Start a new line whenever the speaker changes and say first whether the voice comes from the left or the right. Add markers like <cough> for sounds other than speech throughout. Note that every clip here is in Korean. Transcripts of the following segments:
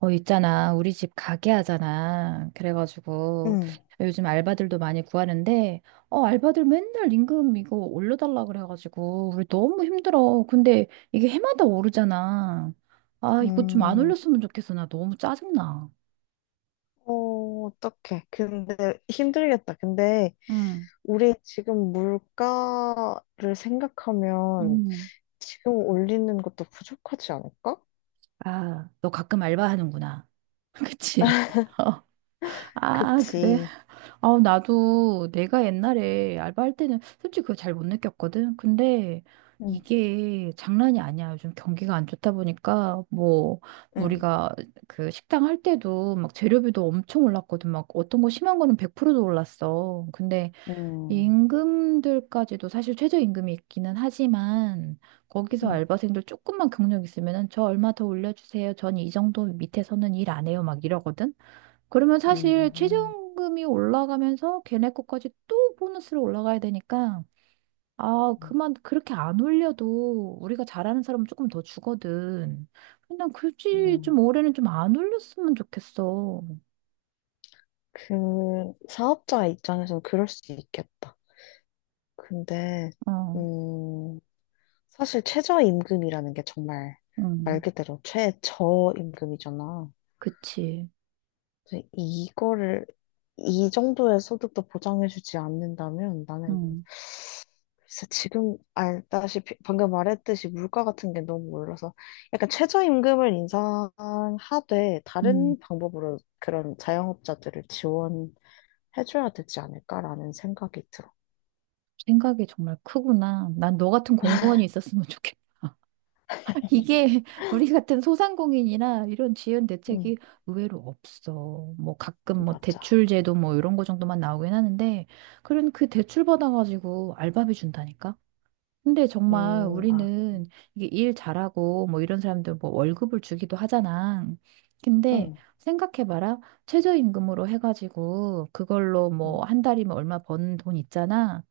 right: 있잖아. 우리 집 가게 하잖아. 그래가지고
left: 응.
right: 요즘 알바들도 많이 구하는데, 알바들 맨날 임금 이거 올려달라 그래가지고 우리 너무 힘들어. 근데 이게 해마다 오르잖아. 아, 이거 좀 안
left: 음,
right: 올렸으면 좋겠어. 나 너무 짜증나.
left: 어떡해. 근데 힘들겠다. 근데
right: 응.
left: 우리 지금 물가를 생각하면
right: 응.
left: 지금 올리는 것도 부족하지 않을까?
right: 아, 너 가끔 알바하는구나. <laughs> 그치? <laughs>
left: <laughs>
right: 어. 아, 그래.
left: 그치.
right: 아, 나도 내가 옛날에 알바할 때는 솔직히 그거 잘 못 느꼈거든. 근데
left: 응,
right: 이게 장난이 아니야. 요즘 경기가 안 좋다 보니까 뭐
left: 응,
right: 우리가 그 식당 할 때도 막 재료비도 엄청 올랐거든. 막 어떤 거 심한 거는 100%도 올랐어. 근데
left: 응,
right: 임금들까지도 사실 최저임금이 있기는 하지만 거기서
left: 응,
right: 알바생들 조금만 경력 있으면은 저 얼마 더 올려주세요. 전 이 정도 밑에서는 일 안 해요. 막 이러거든. 그러면 사실
left: 응,
right: 최저임금이 올라가면서 걔네 거까지 또 보너스로 올라가야 되니까, 아,
left: 응.
right: 그렇게 안 올려도 우리가 잘하는 사람은 조금 더 주거든. 그냥 굳이 좀
left: 응.
right: 올해는 좀 안 올렸으면 좋겠어.
left: 그 사업자 입장에서는 그럴 수 있겠다. 근데
right: 어.
left: 음, 사실 최저임금이라는 게 정말 말
right: 음.
left: 그대로 최저임금이잖아.
right: 그치.
left: 근데 이거를 이 정도의 소득도 보장해주지 않는다면 나는
right: 음.
left: 글쎄, 지금 알다시피 방금 말했듯이 물가 같은 게 너무 올라서 약간 최저임금을 인상하되
right: 음.
left: 다른 방법으로 그런 자영업자들을 지원해줘야 되지 않을까라는 생각이 들어.
right: 생각이 정말 크구나. 난 너 같은 공무원이 있었으면 <laughs> 좋겠어. 이게 <laughs> 우리 같은 소상공인이나 이런 지연 대책이
left: 음,
right: 의외로 없어. 뭐 가끔 뭐
left: 맞아.
right: 대출 제도 뭐 이런 거 정도만 나오긴 하는데 그런 그 대출 받아가지고 알바비 준다니까. 근데 정말
left: 아,
right: 우리는 이게 일 잘하고 뭐 이런 사람들 뭐 월급을 주기도 하잖아. 근데
left: 음,
right: 생각해봐라. 최저임금으로 해가지고 그걸로 뭐
left: 음,
right: 한 달이면 얼마 번 돈 있잖아.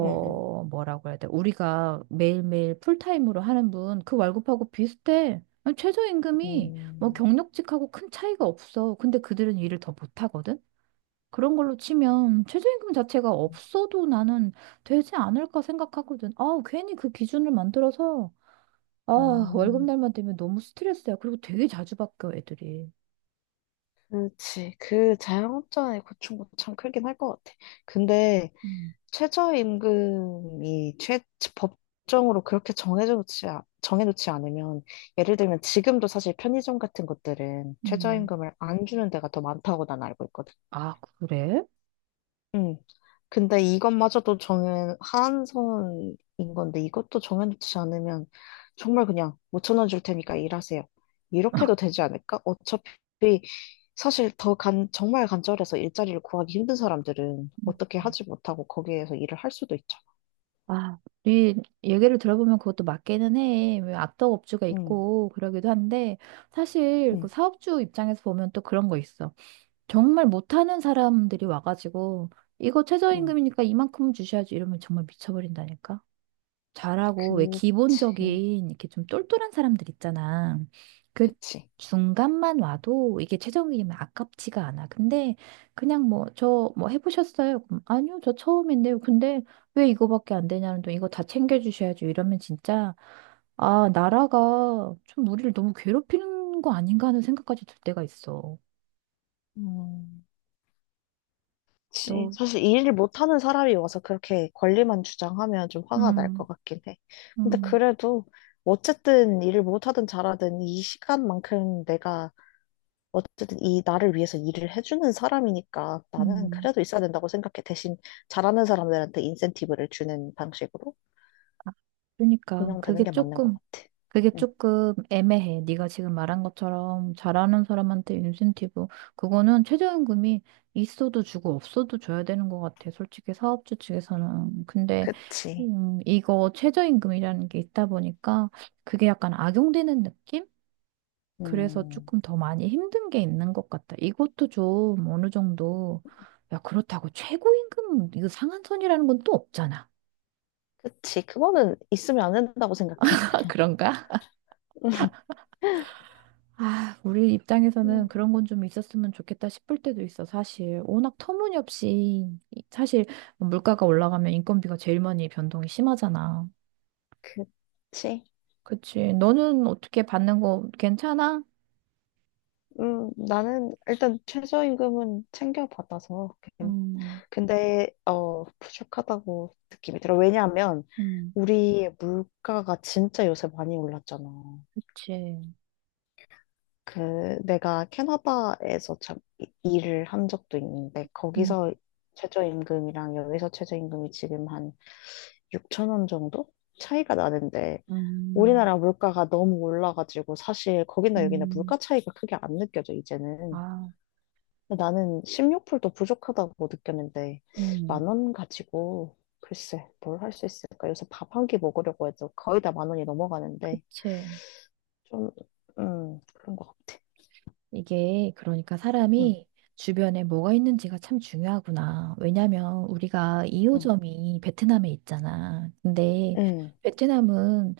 left: 음,
right: 뭐라고 해야 돼? 우리가 매일매일 풀타임으로 하는 분, 그 월급하고 비슷해. 아니, 최저임금이 뭐
left: 음,
right: 경력직하고 큰 차이가 없어. 근데 그들은 일을 더 못하거든? 그런 걸로 치면 최저임금 자체가
left: 음,
right: 없어도 나는 되지 않을까 생각하거든. 아, 괜히 그 기준을 만들어서, 아, 월급
left: 음.
right: 날만 되면 너무 스트레스야. 그리고 되게 자주 바뀌어, 애들이.
left: 그렇지. 그 자영업자의 고충도 참 크긴 할 것 같아. 근데
right: 음.
left: 최저임금이 최 법정으로 그렇게 정해놓지 않으면 예를 들면 지금도 사실 편의점 같은 것들은
right: 음.
left: 최저임금을 안 주는 데가 더 많다고 난 알고 있거든.
right: 아, 그래?
left: 응. 근데 이것마저도 한선인 건데 이것도 정해놓지 않으면 정말 그냥 5천 원 줄 테니까 일하세요. 이렇게도 되지 않을까? 어차피 사실 더 정말 간절해서 일자리를 구하기 힘든 사람들은 어떻게 하지 못하고 거기에서 일을 할 수도 있잖아.
right: 아, 네 얘기를 들어보면 그것도 맞기는 해. 왜 악덕업주가
left: 응,
right: 있고 그러기도 한데 사실 그
left: 응,
right: 사업주 입장에서 보면 또 그런 거 있어. 정말 못하는 사람들이 와가지고 이거
left: 응.
right: 최저임금이니까 이만큼 주셔야지 이러면 정말 미쳐버린다니까. 잘하고 왜
left: 그치,
right: 기본적인 이렇게 좀 똘똘한 사람들 있잖아. 그
left: 그치.
right: 중간만 와도 이게 최종이면 아깝지가 않아. 근데 그냥 뭐 저 뭐 해보셨어요? 그럼 아니요, 저 처음인데요. 근데 왜 이거밖에 안 되냐는 또 이거 다 챙겨주셔야죠. 이러면 진짜 아 나라가 좀 우리를 너무 괴롭히는 거 아닌가 하는 생각까지 들 때가 있어.
left: 음. 그치.
right: 또.
left: 사실 이 일을 못하는 사람이 와서 그렇게 권리만 주장하면 좀 화가 날
right: 음.
left: 것 같긴 해. 근데
right: 음.
left: 그래도 어쨌든 일을 못하든 잘하든 이 시간만큼 내가 어쨌든 이 나를 위해서 일을 해주는 사람이니까 나는
right: 음.
left: 그래도 있어야 된다고 생각해. 대신 잘하는 사람들한테 인센티브를 주는 방식으로
right: 아, 그러니까
left: 운영되는
right: 그게
left: 게 맞는 것
right: 조금
left: 같아.
right: 그게
left: 응,
right: 조금 애매해. 네가 지금 말한 것처럼 잘하는 사람한테 인센티브 그거는 최저임금이 있어도 주고 없어도 줘야 되는 것 같아. 솔직히 사업주 측에서는. 근데
left: 그치.
right: 이거 최저임금이라는 게 있다 보니까 그게 약간 악용되는 느낌? 그래서
left: 음,
right: 조금 더 많이 힘든 게 있는 것 같다. 이것도 좀 어느 정도. 야, 그렇다고 최고임금 이거 상한선이라는 건 또 없잖아.
left: 그치. 그거는 있으면 안 된다고 생각해.
right: <laughs> 그런가?
left: <laughs>
right: 아, 우리 입장에서는
left: 음.
right: 그런 건 좀 있었으면 좋겠다 싶을 때도 있어, 사실. 워낙 터무니없이, 사실 뭐 물가가 올라가면 인건비가 제일 많이 변동이 심하잖아.
left: 그치.
right: 그치. 너는 어떻게 받는 거 괜찮아?
left: 나는 일단 최저임금은 챙겨받아서.
right: 음.
left: 근데, 부족하다고 느낌이 들어. 왜냐하면,
right: 음.
left: 우리의 물가가 진짜 요새 많이 올랐잖아.
right: 그치.
left: 그, 내가 캐나다에서 참 일을 한 적도 있는데,
right: 음.
left: 거기서 최저임금이랑 여기서 최저임금이 지금 한 6천 원 정도? 차이가 나는데,
right: 음.
left: 우리나라 물가가 너무 올라가지고, 사실 거기나 여기나
right: 음.
left: 물가 차이가 크게 안 느껴져, 이제는.
right: 아.
left: 나는 16불도 부족하다고 느꼈는데,
right: 음.
left: 만 원 가지고, 글쎄, 뭘 할 수 있을까? 요새 밥 한 끼 먹으려고 해도 거의 다 만 원이 넘어가는데,
right: 그치.
left: 좀, 그런 것 같아.
right: 이게 그러니까
left: 응,
right: 사람이 주변에 뭐가 있는지가 참 중요하구나. 왜냐면 우리가
left: 응,
right: 2호점이 베트남에 있잖아. 근데
left: 응,
right: 베트남은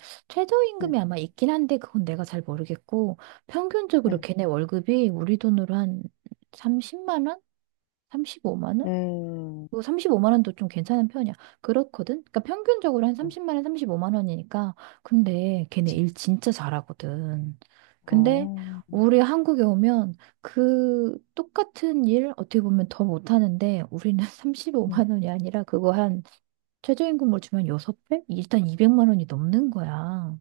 left: 응,
right: 최저임금이 아마 있긴 한데 그건 내가 잘 모르겠고 평균적으로
left: 응,
right: 걔네 월급이 우리 돈으로 한 30만 원? 35만 원?
left: 응,
right: 뭐 35만 원도 좀 괜찮은 편이야. 그렇거든? 그러니까 평균적으로 한
left: 응,
right: 30만 원, 35만 원이니까. 근데 걔네
left: 그
right: 일 진짜 잘하거든. 근데
left: 어,
right: 우리 한국에 오면 그 똑같은 일 어떻게 보면 더 못하는데 우리는 <laughs>
left: 응,
right: 35만 원이 아니라 그거 한 최저임금으로 주면 6배 일단 200만 원이 넘는 거야.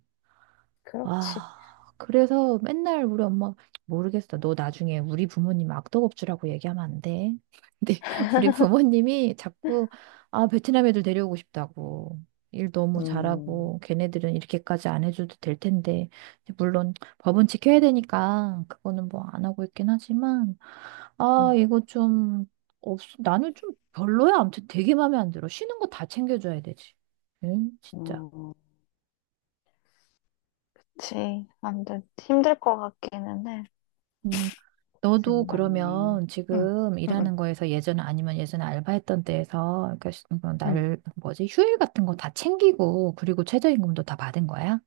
left: 그렇지.
right: 아, 그래서 맨날 우리 엄마 모르겠어. 너 나중에 우리 부모님 악덕업주라고 얘기하면 안 돼. <laughs> 근데 우리 부모님이 자꾸 아, 베트남 애들 데려오고 싶다고. 일 너무
left: 음,
right: 잘하고 걔네들은 이렇게까지 안 해줘도 될 텐데. 근데 물론 법은 지켜야 되니까 그거는 뭐 안 하고 있긴 하지만 아,
left: 응,
right: 이거 좀 나는 좀 별로야. 아무튼 되게 마음에 안 들어. 쉬는 거 다 챙겨줘야 되지. 응, 진짜.
left: 음, 그치. 안 돼. 힘들 것 같기는 해.
right: 음. 너도
left: 고생이 많네.
right: 그러면
left: 응,
right: 지금
left: 응, 응,
right: 일하는 거에서 예전 아니면 예전에 알바했던 때에서 그러니까
left: 응.
right: 뭐날 뭐지 휴일 같은 거 다 챙기고 그리고 최저임금도 다 받은 거야?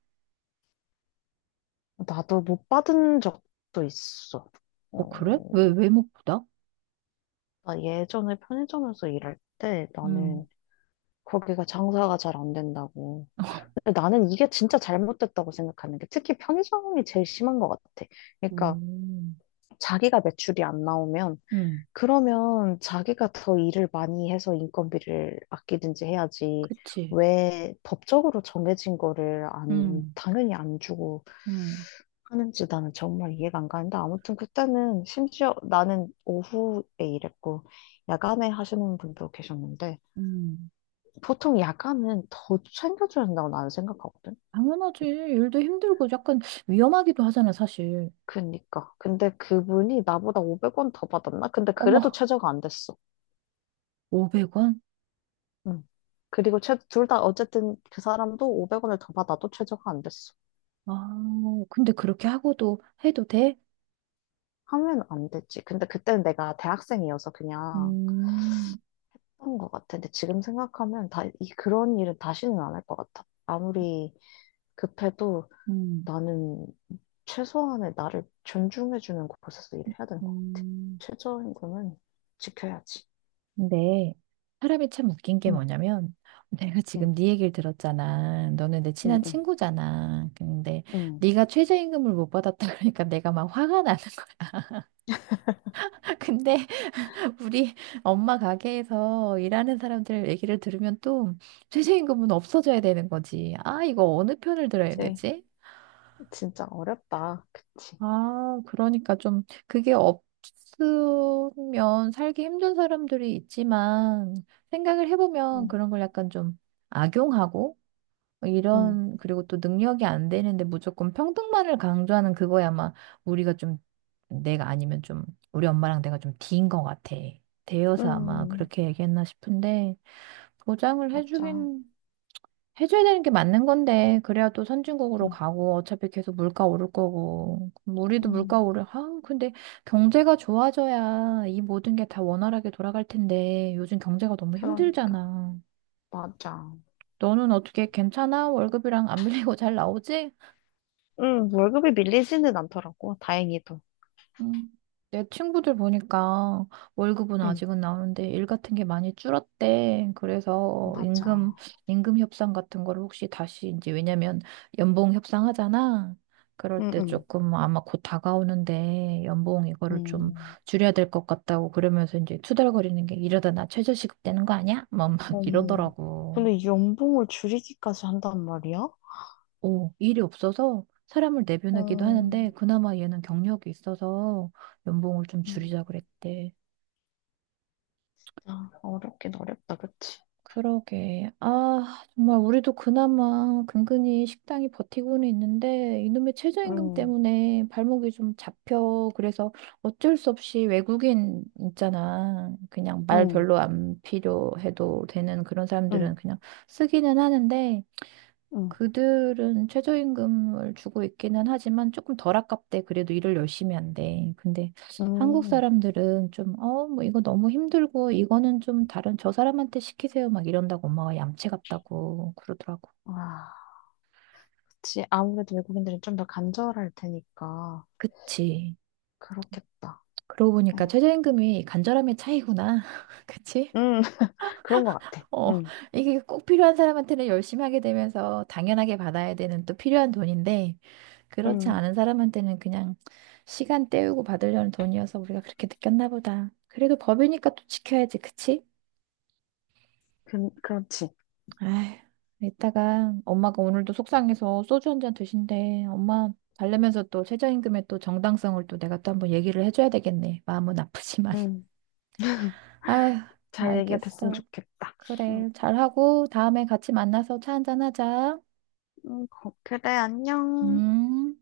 left: 나도 못 받은 적도 있어.
right: 어 그래? 왜
left: 어,
right: 왜 못 받아?
left: 나 예전에 편의점에서 일할 때
right: 음.
left: 나는 거기가 장사가 잘 안 된다고. 근데 나는 이게 진짜 잘못됐다고 생각하는 게 특히 편의점이 제일 심한 것 같아. 그러니까
right: 음.
left: 자기가 매출이 안 나오면
right: 음.
left: 그러면 자기가 더 일을 많이 해서 인건비를 아끼든지 해야지.
right: 그치.
left: 왜 법적으로 정해진 거를 안,
right: 음.
left: 당연히 안 주고
right: 음.
left: 하는지 나는 정말 이해가 안 가는데 아무튼 그때는 심지어 나는 오후에 일했고 야간에 하시는 분도 계셨는데
right: 음.
left: 보통 야간은 더 챙겨줘야 된다고 나는 생각하거든.
right: 당연하지. 일도 힘들고 약간 위험하기도 하잖아, 사실.
left: 그니까. 근데 그분이 나보다 500원 더 받았나? 근데 그래도
right: 어머,
left: 최저가 안 됐어.
right: 500원?
left: 응. 그리고 둘 다 어쨌든 그 사람도 500원을 더 받아도 최저가 안 됐어.
right: 아, 근데 그렇게 하고도 해도 돼?
left: 하면 안 됐지. 근데 그때는 내가 대학생이어서 그냥
right: 음.
left: 한 것 같아. 근데 지금 생각하면 그런 일은 다시는 안 할 것 같아. 아무리 급해도
right: 음.
left: 나는 최소한의 나를 존중해주는 곳에서 일을 해야 되는 것 같아.
right: 음.
left: 최저임금은 지켜야지.
right: 근데 사람이 참 웃긴 게
left: 응,
right: 뭐냐면 내가 지금
left: 응,
right: 네 얘기를 들었잖아. 너는 내
left: 응,
right: 친한
left: 응,
right: 친구잖아. 근데
left: 응.
right: 네가 최저임금을 못 받았다 <laughs> 그러니까 내가 막 화가 나는 거야. <laughs> 근데 우리 엄마 가게에서 일하는 사람들 얘기를 들으면 또 최저임금은 없어져야 되는 거지. 아, 이거 어느 편을 들어야
left: 그치.
right: 되지?
left: 진짜 어렵다. 그치.
right: 아, 그러니까 좀 그게 없으면 살기 힘든 사람들이 있지만 생각을 해보면
left: 응,
right: 그런 걸 약간 좀 악용하고
left: 응,
right: 이런, 그리고 또 능력이 안 되는데 무조건 평등만을 강조하는 그거야 아마 우리가 좀, 내가 아니면 좀, 우리 엄마랑 내가 좀 D인 것 같아. 대여서 아마
left: 응.
right: 그렇게 얘기했나 싶은데, 보장을
left: 맞아.
right: 해주긴, 해줘야 되는 게 맞는 건데, 그래야 또 선진국으로 가고, 어차피 계속 물가 오를 거고, 그럼 우리도 물가
left: 음,
right: 오를, 아, 근데 경제가 좋아져야 이 모든 게 다 원활하게 돌아갈 텐데, 요즘 경제가 너무
left: 그러니까.
right: 힘들잖아.
left: 맞아.
right: 너는 어떻게 괜찮아? 월급이랑 안 밀리고 잘 나오지?
left: 월급이 밀리지는 않더라고, 다행히도.
right: 음, 내 친구들 보니까 월급은
left: 음,
right: 아직은 나오는데 일 같은 게 많이 줄었대. 그래서 임금,
left: 맞아.
right: 임금 협상 같은 걸 혹시 다시 이제 왜냐면 연봉 협상하잖아. 그럴
left: 음,
right: 때
left: 음,
right: 조금 아마 곧 다가오는데 연봉 이거를 좀
left: 음.
right: 줄여야 될 것 같다고 그러면서 이제 투덜거리는 게 이러다 나 최저시급 되는 거 아니야? 막,
left: 어,
right: 막
left: 음,
right: 이러더라고.
left: 근데 연봉을 줄이기까지 한단 말이야?
right: 일이 없어서 사람을 내보내기도
left: 어,
right: 하는데 그나마 얘는 경력이 있어서 연봉을 좀
left: 음,
right: 줄이자 그랬대.
left: 어렵긴 어렵다, 그치?
right: 그러게. 아, 정말 우리도 그나마 근근히 식당이 버티고는 있는데 이놈의 최저임금
left: 음,
right: 때문에 발목이 좀 잡혀. 그래서 어쩔 수 없이 외국인 있잖아. 그냥 말
left: 음,
right: 별로 안 필요해도 되는 그런 사람들은
left: 음,
right: 그냥 쓰기는 하는데
left: 음,
right: 그들은 최저임금을 주고 있기는 하지만 조금 덜 아깝대. 그래도 일을 열심히 한대. 근데 한국
left: 음.
right: 사람들은 좀, 뭐 이거 너무 힘들고 이거는 좀 다른 저 사람한테 시키세요. 막 이런다고 엄마가 얌체 같다고 그러더라고.
left: 아, 그치. 아무래도 외국인들은 좀 더 간절할 테니까.
right: 그치.
left: 그렇겠다.
right: 그러고 보니까
left: 에휴,
right: 최저임금이 간절함의 차이구나. <laughs> 그치?
left: 음, <laughs> 그런 것 같아.
right: 어,
left: 음,
right: 이게 꼭 필요한 사람한테는 열심히 하게 되면서 당연하게 받아야 되는 또 필요한 돈인데, 그렇지
left: 음,
right: 않은 사람한테는 그냥 시간 때우고 받으려는 돈이어서 우리가 그렇게 느꼈나 보다. 그래도 법이니까 또 지켜야지, 그치?
left: 그렇지.
right: 아휴, 이따가 엄마가 오늘도 속상해서 소주 한잔 드신대. 엄마 달래면서 또 최저임금의 또 정당성을 또 내가 또 한번 얘기를 해줘야 되겠네. 마음은 아프지만.
left: 응.
right: <laughs> 아휴,
left: 잘 얘기가 됐으면
right: 알겠어.
left: 좋겠다. 응,
right: 그래, 잘하고 다음에 같이 만나서 차 한잔 하자.
left: 응, 그래, 안녕.
right: 음.